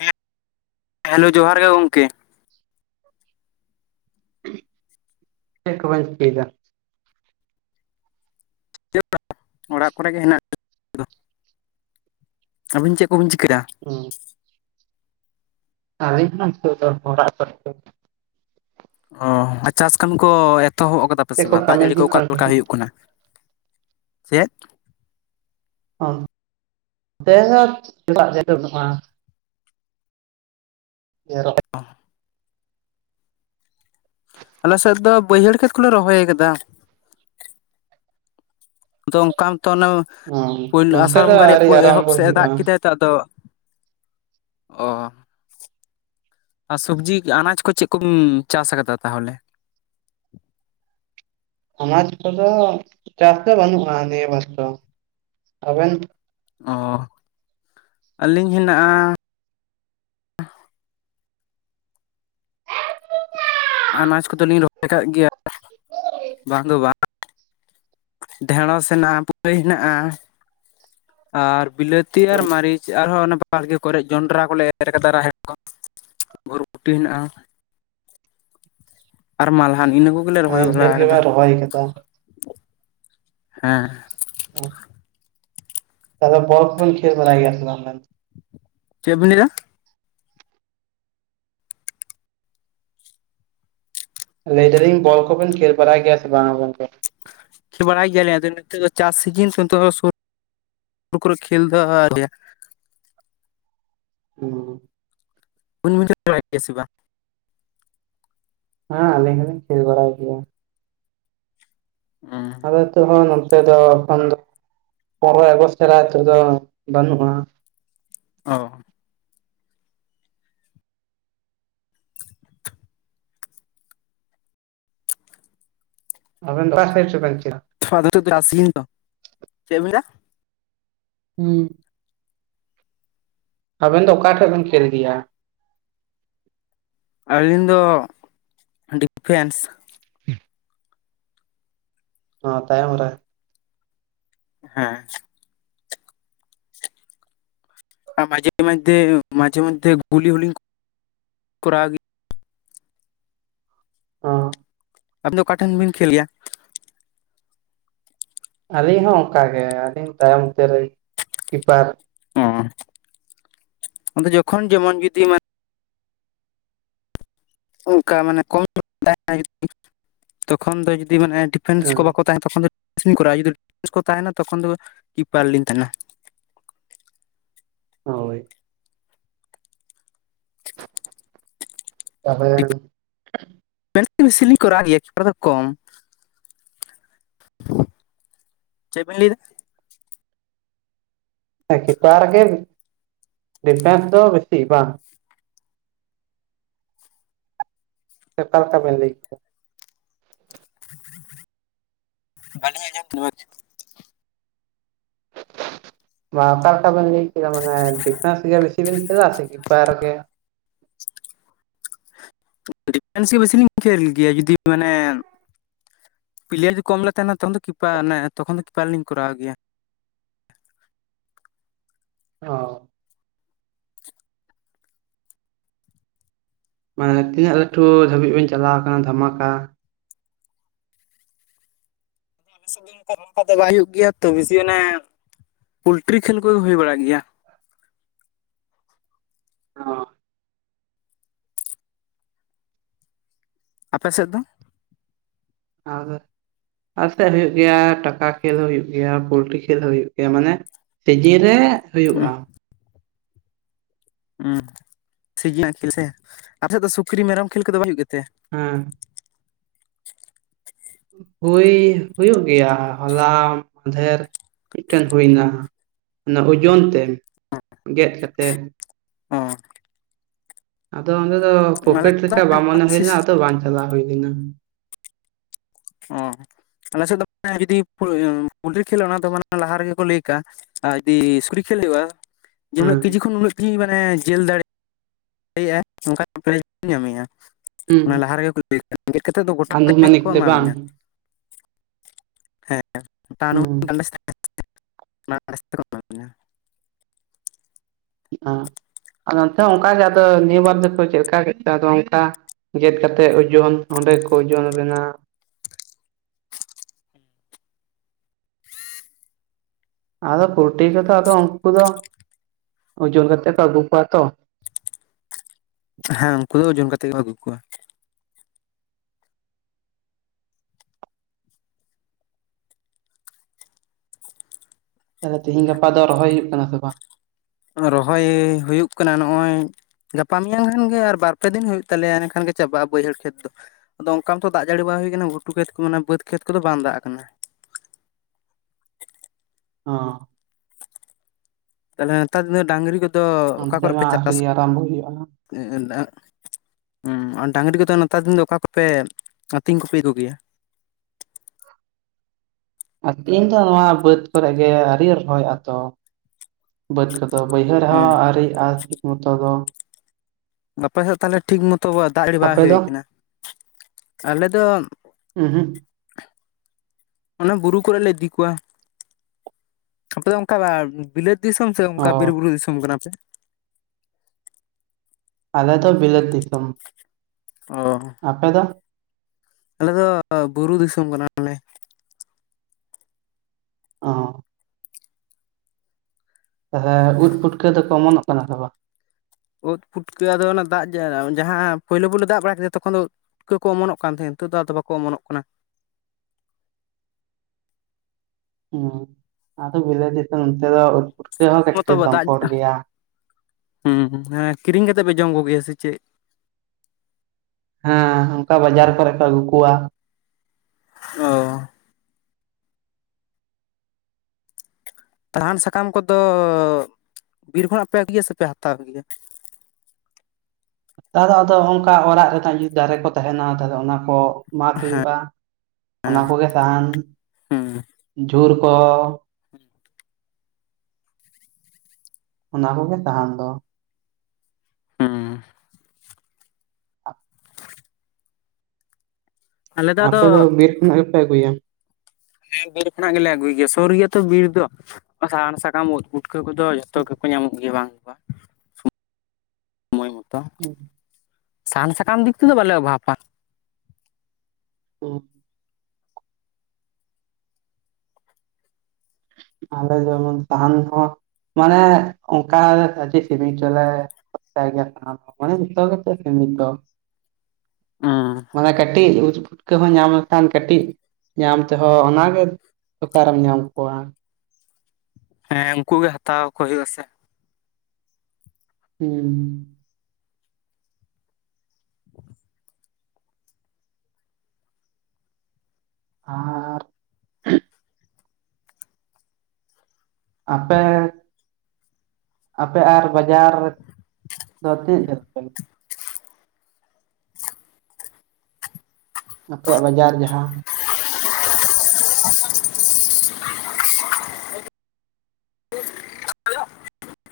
ᱦᱮ, hello ᱡᱚᱦᱟᱨ ᱜᱮ ᱜᱚᱢᱠᱮ ᱾ ᱪᱮᱫ ᱠᱚᱵᱮᱱ ᱪᱤᱠᱟᱭ ᱫᱟ? ᱚᱲᱟᱜ ᱠᱚᱨᱮ ᱜᱮ ᱦᱮᱱᱟᱜ ᱞᱤᱧᱟ᱾ ᱟᱹᱵᱤᱱ ᱪᱮᱫ ᱠᱚᱵᱤᱱ ᱪᱤᱠᱟᱹᱭᱟ? ᱦᱩᱸ ᱾ ᱟᱞᱤᱧ ᱦᱚᱸ ᱱᱤᱛᱚᱜ ᱫᱚ ᱚᱲᱟᱜ ᱠᱚᱨᱮ ᱜᱮ ᱾ ᱚ ᱪᱟᱥ ᱠᱟᱹᱢᱤ ᱠᱚ ᱮᱛᱚᱦᱚᱵ ᱠᱟᱫᱟ ᱯᱮ ᱪᱮᱫ ᱥᱮ ᱵᱟᱝ ᱫᱟᱜ ᱠᱟᱹᱢᱤ ᱡᱟᱹᱲᱤ ᱠᱚ ᱦᱩᱭᱩᱜ ᱚᱠᱟ ᱠᱟᱱ ᱞᱮᱠᱟ ᱛᱟᱦᱮᱸᱫ ᱦᱩᱭᱩᱜ ᱠᱟᱱᱟ? ᱪᱮᱫ [inaudible] [inaudible] ᱚ ᱟᱞᱮ ᱥᱮᱫ ᱫᱚ ᱵᱟᱹᱭᱦᱟᱹᱲ ᱠᱷᱮᱛ ᱠᱚᱞᱮ ᱨᱚᱦᱚᱭ ᱟᱠᱟᱫᱟ ᱾ ᱟᱫᱚ ᱚᱱᱠᱟᱱ ᱢᱚᱛᱚ ᱚᱱᱮ ᱦᱚᱸ ᱯᱳᱭᱞᱳ ᱱᱚᱱᱛᱮ ᱟᱸᱥᱟᱲ ᱫᱚ ᱵᱚᱸᱜᱟ ᱨᱮᱭᱟᱜ ᱟᱹᱣᱨᱤ ᱮᱦᱚᱵ ᱟᱨᱟᱢᱵᱚ ᱥᱮᱫ ᱮ ᱦᱩᱭᱩᱜᱼᱟ ᱫᱟᱜ ᱠᱮᱫᱟᱭ ᱫᱟᱜ ᱫᱚ ᱚ ᱟᱨ ᱥᱚᱵᱽᱡᱤ ᱟᱱᱟᱡ ᱠᱚ ᱪᱮᱫ ᱠᱚᱢ ᱪᱟᱥ ᱟᱠᱟᱫᱟ ᱛᱟᱦᱚᱞᱮ ᱟᱱᱟᱡ ᱠᱚᱫᱚ ᱪᱟᱥ ᱫᱚ ᱵᱟᱹᱱᱩᱜᱼᱟ ᱱᱤᱭᱟᱹ ᱵᱟᱨ ᱫᱚ ᱾ ᱟᱵᱮᱱ ᱦᱚᱸᱻ ᱟᱹᱞᱤᱧ ᱦᱮᱱᱟᱜᱼᱟ ᱟᱱᱟᱡᱽ ᱠᱚᱫᱚ, ᱞᱤᱧ ᱨᱚᱦᱚᱭ ᱟᱠᱟᱜ ᱜᱮᱭᱟ, ᱵᱟᱝ ᱫᱚ ᱵᱟᱝ ᱰᱷᱮᱸᱲᱚᱥ ᱥᱮᱱᱟᱜ, [unintelligible] ᱵᱩᱫᱟᱹᱭ ᱦᱮᱱᱟᱜᱼᱟ ᱾ ᱟᱨ, ᱵᱤᱞᱟᱹᱛᱤ ᱟᱨ, ᱢᱟᱹᱨᱤᱪ, ᱟᱨᱦᱚᱸ ᱚᱱᱟ ᱵᱟᱲᱜᱮ ᱠᱚᱨᱮ, ᱡᱚᱸᱰᱨᱟ ᱠᱚᱞᱮ ᱮᱨ ᱟᱠᱟᱫᱟ ᱨᱟᱦᱮᱲ ᱠᱚ, ᱵᱷᱩᱨᱵᱩᱴᱤ ᱦᱮᱱᱟᱜᱼᱟ ᱾ ᱟᱨ ᱢᱟᱞᱦᱟᱱ, ᱤᱱᱟ ᱠᱚᱜ ᱟᱼᱭ, ᱰᱷᱮᱨ ᱜᱮᱵᱟᱱ, ᱨᱚᱦᱚᱭ ᱟᱠᱟᱫᱟ ᱾ [inaudible] ᱦᱮᱸ ᱾ ᱚᱸᱜ ᱾ ᱛᱟᱦᱚᱞᱮ, ᱵᱚᱞ ᱠᱚ, ᱠᱷᱮᱞ ᱵᱟᱲᱟᱭ ᱜᱮᱭᱟ ᱥᱮ ᱵᱟᱝ? ᱪᱮᱫ ᱵᱮᱱ ᱞᱟᱹᱭ ᱮᱜᱼᱟ? ᱞᱟᱹᱭ ᱮᱫᱟ ᱞᱤᱧ, ᱵᱚᱞ ᱠᱚ ᱵᱮᱱ, ᱠᱷᱮᱞ ᱵᱟᱲᱟᱭ ᱜᱮᱭᱟ, ᱥᱮ ᱵᱟᱝ? ᱜᱚᱝᱠᱮ ᱾ ᱠᱷᱮᱞ, ᱵᱟᱲᱟᱭ ᱜᱮᱭᱟᱞᱤᱧ ᱾ ᱟᱫᱚ, ᱱᱤᱛᱚᱜ ᱫᱚ, ᱪᱟᱥ ᱥᱤᱡᱤᱱ [unintelligible] ᱱᱚᱜ ᱫᱚ, ᱥᱩᱨ ᱥᱩᱨ ᱠᱚᱨᱮ, ᱠᱷᱮᱞ ᱫᱚ ᱟᱨᱠᱤ - ᱦᱚᱸ ᱻ ᱾ ᱩᱱ [unintelligible] ᱯᱮᱠᱴᱨᱥ ᱜᱮᱭᱟ ᱥᱮ ᱵᱟᱝ? ᱦᱟᱸᱻ ᱟᱹᱞᱤᱧ ᱦᱚᱸᱞᱤᱧ, ᱠᱷᱮᱞ ᱵᱟᱲᱟᱭ ᱜᱮᱭᱟ ᱾ ᱮᱸᱻ ᱾ ᱤᱛᱚᱜ ᱱᱚᱛᱮ ᱫᱚ, ᱮᱚᱠᱷᱱ ᱫᱚ, ᱯᱚᱱᱨᱚᱭ ᱮᱜᱚᱥᱴ ᱱᱤᱛᱚᱜ ᱫᱚ, ᱵᱟᱹᱱᱩᱜᱼᱟ ᱾ ᱚᱸᱻ ᱾ ᱟᱵᱤᱱ, ᱚᱠᱟ ᱥᱮᱫ ᱪᱚᱵᱤᱱ, ᱠᱷᱮᱞᱻᱟ ᱾ ᱛ-ᱷᱩ, [unintelligible] ᱟᱥᱤᱱ ᱫᱚ, ᱪᱮᱫ ᱵᱤᱱ ᱞᱟᱹᱭᱟ ᱾ ᱦᱩᱸᱻ ᱾ ᱟᱵᱮᱱ ᱫᱚ, ᱚᱠᱟ ᱴᱷᱮᱱ ᱵᱮᱱ, ᱠᱷᱮᱞ ᱜᱮᱭᱟ ᱾ ᱟᱹᱞᱤᱧ ᱫᱚ, ᱰᱤ-ᱯᱷᱮᱱᱥ ᱾ [unintelligible] ᱚ ᱛᱟᱭᱚᱢ ᱨᱮ, ᱦᱮᱸᱻ ᱾ ᱟᱨ, ᱢᱟᱡᱷᱮ, ᱢᱚᱫᱷᱮ, ᱢᱟᱡᱷᱮ, ᱢᱚᱫᱷᱮ ᱜᱩᱞᱤ ᱦᱚᱸᱞᱤ ᱠᱚᱼᱨᱟᱣ ᱜᱮᱭᱟ ᱾ ᱚᱻ ᱾ ᱟᱹᱵᱤᱱ ᱫᱚ, ᱚᱠᱟ ᱴᱷᱮᱱ ᱵᱤᱱ, ᱠᱷᱮᱞ ᱜᱮᱭᱟ? ᱟᱹᱞᱤᱧ ᱦᱚᱸ, ᱚᱱᱠᱟ ᱜᱮ, ᱟᱹᱞᱤᱧ ᱛᱟᱭᱚᱢ ᱥᱮᱛ ᱨᱮ, ᱠᱤᱯᱟᱨ ᱾ ᱚᱸᱻ, ᱟᱫᱚ ᱡᱚᱠᱷᱚᱱ, ᱡᱮᱢᱚᱱ ᱡᱩᱫᱤ, ᱢᱟᱱ ᱚᱱᱠᱟ ᱢᱟᱱᱮ, ᱠᱚᱢ ᱛᱟᱦᱮᱱᱟ ᱾ ᱛᱚᱠᱷᱚᱱ ᱫᱚ, ᱡᱩᱫᱤ? ᱢᱟᱱᱮ, ᱰᱤ-ᱯᱷᱮᱱᱥ ᱠᱚ, ᱦᱮᱸ ᱵᱟᱠᱚ ᱛᱟᱦᱮᱱᱟ, ᱛᱚᱠᱷᱚᱱ ᱫᱚ ᱥᱯᱤᱸᱱ ᱠᱚᱨᱟᱣᱟ ᱾ ᱡᱩᱫᱤ ᱠᱚ ᱛᱟᱦᱮᱱᱟ, ᱛᱚᱠᱷᱚᱱ ᱫᱚ, ᱠᱤᱯᱟᱨ ᱞᱤᱧ ᱛᱟᱦᱮᱱᱟ ᱾ ᱦᱳᱭ ᱾ ᱛᱟ-ᱯᱚᱲᱮᱱ ᱾ ᱢᱮᱱᱥ ᱵᱮᱥᱤ ᱞᱤᱧ, ᱠᱚᱨᱟᱣ ᱜᱮᱭᱟ, [unintelligible] ᱫᱚ ᱠᱚᱢ [unintelligible] ᱪᱮᱫ ᱵᱮᱱ ᱞᱟᱹᱭᱮᱫᱟ ᱾ ᱠᱤᱯᱟᱨ ᱨᱮᱜᱮ, ᱰᱤ-ᱯᱷᱮᱸᱥ ᱫᱚ, ᱵᱮᱥᱤ ᱵᱟᱝ? [unintelligible] ᱞᱮᱠᱟ ᱵᱮᱱ ᱞᱟᱹᱭ ᱠᱮᱫᱟ? [unintelligible] ᱵᱟᱞᱤᱧ ᱟᱸᱡᱚᱢ [inaudible] [unintelligible] ᱵᱟᱸ ᱚᱠᱟ ᱞᱮᱠᱟ ᱵᱤᱱ ᱞᱟᱹᱭ ᱠᱮᱫᱟ ᱾ ᱢᱟᱱᱮ, ᱰᱤ-ᱯᱷᱮᱸᱥ ᱜᱮ, ᱵᱮᱥᱤ ᱵᱤᱱ, ᱠᱷᱮᱞᱟ ᱥᱮ ᱠᱤᱯᱟᱨ ᱜᱮ? ᱰᱤ-ᱯᱷᱮᱱᱥ ᱜᱮ, ᱵᱮᱥ ᱞᱤᱧ ᱠᱷᱮᱞ ᱜᱮᱭᱟ, ᱡᱩᱫᱤ? ᱢᱟᱱᱮ ᱯᱮᱞᱮᱟᱨ ᱡᱩᱫᱤ, ᱠᱚᱢ ᱞᱮ ᱛᱟᱦᱮᱱᱟ, ᱛᱠᱷᱚᱱ ᱫᱚ, ᱠᱤᱯᱟᱨ, ᱛᱚᱠᱷᱚᱱ ᱠᱤᱯᱟᱨ ᱨᱮᱞᱤᱧ ᱠᱚᱨᱟᱣ ᱜᱮᱭᱟ ᱾ ᱚᱸ ᱢᱟᱱᱮ ᱛᱤᱱᱟᱹᱜ ᱞᱟᱹᱴᱩ ᱫᱷᱟᱹᱵᱤᱜ ᱵᱮᱱ ᱪᱟᱞᱟᱣ ᱟᱠᱟᱱᱟ ᱫᱷᱟᱢᱟᱠᱟ, ᱟᱞᱮ ᱥᱮᱜ ᱫᱚ ᱚᱱᱠᱟ ᱫᱚ ᱵᱟᱭ ᱦᱩᱭᱩᱜ ᱜᱮᱭᱟ ᱛᱚ ᱵᱮᱥᱤ ᱚᱱᱮ ᱯᱚᱞᱴᱨᱤ ᱠᱷᱮᱞ ᱠᱚᱜᱮ ᱦᱩᱭ ᱵᱟᱲᱟᱜ ᱜᱮᱭᱟ᱾ ᱟᱯᱮ ᱥᱮᱫ ᱫᱚ? ᱟᱫᱚ, ᱟᱤᱛᱮᱫ ᱦᱩᱭᱩᱜ ᱜᱮᱭᱟ ᱴᱟᱠᱟ ᱠᱷᱮᱞ ᱦᱚᱸ ᱦᱩᱭᱩᱜ ᱜᱮᱭᱟ ᱯᱳᱞᱴᱤ ᱠᱷᱮᱞ ᱦᱚᱸ ᱦᱩᱭᱩᱜ ᱜᱮᱭᱟ ᱢᱟᱱᱮ, ᱥᱤᱡᱤᱱ ᱨᱮ ᱦᱩᱭᱩᱜᱼᱟ᱾ ᱦᱩᱸ ᱥᱤᱡᱤᱧ ᱠᱷᱮᱞ ᱥᱮ ᱟᱯᱮ ᱥᱮᱫ ᱫᱚ ᱥᱩᱠᱨᱤ ᱢᱮᱨᱚᱢ ᱠᱷᱮᱞ ᱠᱚᱫᱚ ᱵᱟᱭ ᱦᱩᱭᱩᱜ ᱜᱮᱛᱮ? ᱦᱮᱸ, ᱦᱩᱭ ᱦᱩᱭᱩᱜ ᱜᱮᱭᱟ ᱦᱚᱞᱟ ᱢᱟᱫᱷᱮᱨ ᱢᱤᱫᱴᱮᱱ ᱦᱩᱭᱱᱟ᱾ ᱟᱫᱚ ᱚᱡᱱ ᱛᱮ ᱜᱮᱫ ᱠᱟᱛᱮᱫ᱾ ᱦᱚᱸ ᱟᱫᱚ ᱚᱸᱰᱮ ᱫᱚ ᱟᱞᱮ ᱯᱨᱚᱯᱷᱤᱮᱴ ᱥᱮᱫ ᱫᱚ ᱚ ᱞᱮᱠᱟ ᱵᱟᱝ ᱢᱚᱱᱮ ᱦᱩᱭ ᱞᱮᱱᱟ ᱟᱫᱚ ᱵᱟᱝ ᱪᱟᱞᱟᱣ ᱦᱩᱭ ᱞᱮᱱᱟ᱾ ᱚ ᱟᱞᱮ ᱥᱮᱫ ᱫᱚ ᱡᱩᱫᱤ ᱯᱩ ᱯᱩᱞᱴᱨᱤ ᱠᱷᱮᱞ ᱚᱱᱟ ᱫᱚ ᱢᱟᱱᱮ ᱞᱟᱦᱟ ᱨᱮᱜᱮ ᱠᱚ ᱞᱟᱹᱭ ᱠᱟᱜᱼᱟ᱾ ᱟᱨ ᱡᱩᱫᱤ ᱥᱩᱠᱨᱤ ᱠᱷᱮᱞ ᱦᱩᱭᱩᱜᱼᱟ ᱡᱮ ᱩᱱᱟᱹᱜ ᱦᱮᱸ ᱠᱮᱡᱤ ᱠᱷᱚᱱ ᱩᱱᱟᱹᱜ ᱠᱤᱡᱤ ᱢᱟᱱᱮ ᱡᱮᱞ ᱫᱟᱲᱮᱭᱟᱜᱼᱟ, ᱞᱟᱹᱜᱹᱭᱮᱜᱼᱟᱭ ᱚᱱᱠᱟ [unintelligible] ᱧᱟᱢᱮᱭᱟ᱾ ᱦᱩᱸ ᱚᱱᱟ ᱞᱟᱦᱟ ᱨᱮᱜᱮ ᱠᱚ ᱞᱟᱹᱭ ᱠᱮᱫᱟ ᱜᱮᱫ ᱠᱟᱛᱮᱫ ᱫᱚ ᱜᱚᱴᱟ ᱛᱮ ᱟᱱᱩᱢᱟᱱᱤᱠ ᱠᱚ ᱮᱢᱟ ᱵᱟᱝ ᱵᱤᱱᱟ᱾ ᱦᱮᱸ [unintelligible] [unintelligible] ᱦᱩᱸ [unintelligible] ᱵᱤᱱᱟ ᱮᱸ ᱟᱫᱚ ᱚᱱᱛᱮ ᱚᱱᱠᱟ ᱜᱮ ᱟᱫᱚ ᱱᱤᱭᱟᱹᱵᱟᱨ ᱫᱚᱠᱚ ᱪᱮᱫᱠᱟ ᱠᱮᱫ ᱠᱚ ᱟᱫᱚ ᱚᱱᱠᱟ ᱜᱮᱫ ᱠᱟᱛᱮᱜ ᱳᱡᱚᱱ ᱚᱸᱰᱮ ᱠᱚ ᱳᱡᱚᱱᱟ ᱵᱮᱱᱟ᱾ ᱟᱫᱚ ᱯᱚᱞᱴᱤ ᱠᱚᱫᱚ ᱟᱫᱚ ᱩᱱᱠᱩ ᱫᱚ ᱳᱡᱚᱱ ᱠᱟᱛᱮ ᱠᱚ ᱟᱹᱜᱩ ᱠᱚᱣᱟ ᱛᱚ, ᱦᱮᱸ ᱩᱱᱠᱩ ᱫᱚ ᱳᱡᱳᱚᱱ ᱠᱟᱛᱮᱜ ᱠᱚ ᱟᱹᱜᱩ ᱠᱚᱣᱟ᱾ ᱟᱫᱚ ᱛᱮᱤᱦᱮᱧ ᱜᱟᱯᱟ ᱫᱚ ᱨᱚᱦᱚᱭ ᱦᱩᱭᱩᱜ ᱠᱟᱱᱟ ᱥᱮ ᱵᱟᱝ? ᱨᱚᱦᱚᱭ ᱦᱩᱭᱩᱜ ᱠᱟᱱᱟ ᱱᱚᱜᱼᱚᱭ, ᱜᱟᱯᱟ ᱢᱮᱭᱟᱝ ᱠᱷᱟᱱᱜᱮ ᱟᱨ ᱵᱟᱨ ᱯᱮ ᱫᱤᱱ ᱦᱩᱭᱩᱜ ᱛᱟᱞᱮᱭᱟ ᱮᱱᱠᱷᱟᱱ ᱜᱮ ᱪᱟᱵᱟᱜᱼᱟ ᱵᱟᱹᱭᱦᱟᱹᱲ ᱠᱷᱮᱛ ᱫᱚ᱾ ᱟᱫᱚ ᱚᱱᱠᱟ ᱢᱛᱚ ᱫᱟᱜᱽ ᱡᱟᱹᱲᱤ ᱵᱟᱝ ᱦᱩᱭ ᱟᱠᱟᱱᱟ ᱜᱷᱩᱴᱩ ᱠᱷᱮᱛ ᱠᱚ ᱚᱱᱟ ᱵᱟᱹᱫᱽ ᱠᱷᱮᱛ ᱠᱚᱫᱚ ᱵᱟᱝ ᱫᱟᱜᱽ ᱠᱟᱱᱟ᱾ ᱦᱚᱸ ᱛᱟᱦᱞᱮ ᱱᱮᱛᱟᱨ ᱫᱤᱱ ᱫᱚ ᱰᱟᱹᱟᱝᱨᱤ ᱠᱚᱫᱚ ᱚᱠᱟ ᱚᱱᱛᱮ ᱠᱚᱨᱮ ᱯᱮ ᱢᱟ ᱪᱟᱥ ᱟᱹᱣᱨᱤ ᱟᱨᱟᱢᱵᱚ ᱦᱩᱭᱩᱜᱼᱟ [unintelligible] ᱚᱸ ᱟᱨ ᱰᱟᱝᱨᱤ ᱠᱚᱫᱚ ᱱᱮᱛᱟᱨ ᱫᱤᱱ ᱫᱚ ᱚᱠᱟ ᱠᱚᱯᱮ ᱟᱹᱛᱤᱧ ᱠᱚᱯᱮ ᱟᱹᱜᱩ ᱜᱮᱭᱟ? ᱟᱛᱤᱧ ᱫᱚ ᱱᱚᱣᱟ ᱵᱟᱹᱫᱽ ᱠᱚᱨᱮ ᱜᱮ ᱟᱹᱣᱨᱤ ᱨᱚᱦᱚᱭᱚᱜᱼᱟ ᱛᱚ᱾ ᱵᱟᱹᱫᱽ ᱠᱚᱫᱚ ᱵᱟᱹᱭᱦᱟᱹᱲ ᱦᱚᱸ ᱦᱮᱸ ᱟᱹᱭᱨᱤᱭᱟᱜᱼᱟ ᱴᱷᱤᱠ ᱢᱚᱛᱚ ᱫᱚ᱾ ᱜᱟᱯᱟ ᱥᱮᱫ ᱛᱟᱦᱚᱞᱮ ᱴᱷᱤᱠ ᱢᱚᱛᱚ ᱫᱟᱜᱽ ᱡᱲᱤ ᱵᱟᱝ ᱟᱯᱮ ᱦᱩᱭ ᱫᱚ ᱠᱟᱱᱟ ᱟᱞᱮ ᱫᱚ, ᱩᱸ ᱦᱩᱸᱜ᱾ ᱚᱱᱟ ᱵᱩᱨᱩ ᱠᱚᱨᱮ ᱞᱮ ᱤᱫᱤ ᱠᱚᱣᱟ ᱟᱯᱮ ᱫᱚ ᱚᱱᱠᱟᱞᱟᱵ, ᱵᱤᱞᱟᱹᱛ ᱫᱤᱥᱚᱢ ᱥᱮ ᱚ ᱚᱱᱠᱟ ᱵᱤᱨ ᱵᱩᱨᱩ ᱫᱤᱥᱚᱢ ᱠᱟᱱᱟᱯᱮ? ᱟᱞᱮ ᱫᱚ ᱵᱤᱞᱟᱹᱛ ᱫᱤᱥᱚᱢ᱾ ᱚᱸ ᱟᱯᱮ ᱫᱚ? ᱟᱞᱮ ᱫᱚ ᱵᱩᱨᱩ ᱫᱤᱥᱚᱢ ᱠᱟᱱᱟᱞᱮ᱾ ᱚᱸ᱾ ᱦᱮᱸ ᱩᱫ ᱯᱩᱴᱠᱟᱹ ᱫᱚ ᱠᱚᱢᱚᱱᱚᱜ ᱠᱟᱱᱟ ᱥᱮ ᱵᱟᱝ? ᱩᱫ ᱯᱷᱩᱴᱠᱟᱹ ᱟᱫᱚ ᱚᱱᱟ ᱫᱟᱜᱽ ᱡᱟᱦᱟᱸ ᱯᱳᱭᱞᱳ ᱯᱳᱭᱞᱳ ᱫᱟᱜᱽ ᱵᱟᱲᱟ ᱠᱮᱫᱟ ᱛᱚᱠᱷᱚᱱ ᱫᱚ, ᱯᱩᱴᱠᱟᱹ ᱠᱚ ᱚᱢᱚᱱᱚᱜ ᱠᱟᱱ ᱛᱟᱦᱮᱸᱫ ᱱᱤᱛᱚᱜ ᱫᱚ ᱟᱫᱚ ᱵᱟᱠᱚ ᱚᱢᱚᱱᱚᱜ ᱠᱟᱱᱟ᱾ ᱦᱩᱸ ᱟᱫᱚ ᱵᱤᱞᱟᱹᱛ ᱫᱤᱥᱚᱢ ᱚᱱᱚᱛᱮ ᱫᱚ, ᱯᱩᱴᱠᱟᱹ ᱦᱚᱸ ᱥᱩᱱᱩᱢ ᱢᱚᱛᱚ ᱠᱟᱹᱴᱤᱡ ᱫᱟᱜᱽ ᱥᱚᱝᱠᱚᱴ ᱜᱮᱭᱟ ᱦᱩᱸ ᱦᱮᱸ ᱠᱤᱨᱤᱧ ᱠᱟᱛᱮᱜ ᱯᱮ ᱡᱚᱢ ᱠᱚ ᱜᱮᱭᱟ ᱥᱮ ᱪᱮᱜ? ᱦᱮᱸ ᱚᱱᱠᱟ ᱵᱟᱡᱟᱨ ᱠᱚᱨᱮ ᱠᱚ ᱟᱹᱜᱩ ᱠᱚᱣᱟ᱾ ᱚᱻ [unintelligible] ᱥᱟᱦᱟᱱ ᱥᱟᱠᱟᱢ ᱠᱚᱫᱚ ᱵᱤᱨ ᱠᱷᱚᱱᱟᱜ ᱯᱮ ᱟᱹᱜᱩᱭᱟ ᱥᱮᱯᱮ ᱦᱟᱛᱟᱣ ᱜᱮᱭᱟ? ᱛᱟᱦᱚᱞᱮ ᱟᱫᱚ ᱚᱱᱠᱟ ᱚᱲᱟᱜ ᱨᱮᱱᱟᱜ ᱡᱩᱫᱤ ᱫᱟᱨᱮ ᱠᱚ ᱛᱟᱦᱮᱱᱟ ᱛᱟᱦᱚᱞᱮ ᱚᱱᱟ ᱠᱚ, ᱢᱟᱜᱽ ᱦᱩᱭᱩᱜᱼᱟ, ᱚᱱᱟ ᱠᱚᱜᱮ ᱥᱟᱦᱟᱱ, ᱦᱩᱸ ᱡᱷᱩᱲ ᱠᱚ, [inaudible] ᱚᱱᱟ ᱠᱚᱜᱮ ᱥᱟᱦᱟᱱ ᱫᱚ᱾ ᱦᱮᱸ, ᱟᱞᱮ ᱟᱫᱚ ᱟᱯᱮ ᱫᱚ ᱵᱤᱨ ᱠᱷᱚᱱᱟᱜ ᱜᱮᱯᱮ ᱟᱹᱜᱩᱭᱟ? ᱦᱮᱸ ᱵᱤᱨ ᱠᱷᱚᱱᱟᱜ ᱜᱮᱞᱮ ᱟᱹᱜᱩᱭ ᱜᱮᱭᱟ᱾ ᱥᱩᱨ ᱜᱮᱭᱟᱛᱚ ᱵᱤᱨ ᱫᱚ ᱥᱟᱦᱟᱱ ᱥᱟᱠᱟᱢ, ᱩᱫ, ᱯᱩᱴᱠᱟᱹ ᱠᱚᱫᱚ ᱡᱚᱛᱚ ᱜᱮᱠᱚ ᱧᱟᱢᱚᱜ ᱜᱮᱭᱟ ᱵᱟᱝ ᱫᱚ ᱵᱟᱝ ᱾ ᱢᱚᱭ ᱢᱚᱛᱚ ᱾ ᱦᱮᱸ, ᱥᱟᱦᱟᱱ ᱥᱟᱠᱟᱢ ᱫᱤᱠ ᱛᱮᱫᱚ ᱵᱟᱞᱮ ᱚᱵᱷᱟᱵᱷᱯᱟ ᱾ ᱚᱻ ᱟᱞᱮ ᱡᱮᱢᱚᱱ ᱥᱟᱦᱟᱱ ᱦᱚᱸ ᱢᱟᱱᱮ ᱚᱱᱠᱟ ᱥᱤᱵᱤᱞ [unintelligible] ᱪᱚᱞᱮ, ᱢᱟᱱᱮ ᱱᱤᱛᱚᱜ ᱜᱮᱛᱚ ᱥᱮ ᱱᱤᱛ [unintelligible] ᱢᱟᱱᱮ ᱠᱟᱹᱴᱤᱡ ᱯᱩᱴᱠᱟᱹ ᱦᱚᱸ ᱧᱟᱢ ᱞᱮᱠᱷᱟᱱ ᱠᱟᱹᱴᱤᱡ ᱧᱟᱢ ᱛᱮᱦᱚᱸ ᱚᱱᱟᱜᱮ ᱚᱠᱟᱨᱮᱢ ᱧᱟᱢ ᱠᱚᱣᱟ? ᱦᱮᱸ ᱩᱱᱠᱩ ᱜᱮ ᱦᱟᱛᱟᱣ ᱠᱚ ᱦᱩᱭᱩᱜᱼᱟ ᱥᱮ᱾ ᱦᱮᱸ, ᱟᱨ ᱟᱯᱮ ᱟᱯᱮ ᱟᱨ ᱵᱟᱡᱟᱨ ᱫᱚ ᱛᱤᱱᱟᱹᱜ ᱡᱷᱟᱹᱞ ᱛᱟᱯᱮᱭᱟ? ᱟᱯᱮᱭᱟᱜ ᱵᱟᱡᱟᱨ ᱡᱟᱦᱟᱸ, [inaudible] [unintelligible]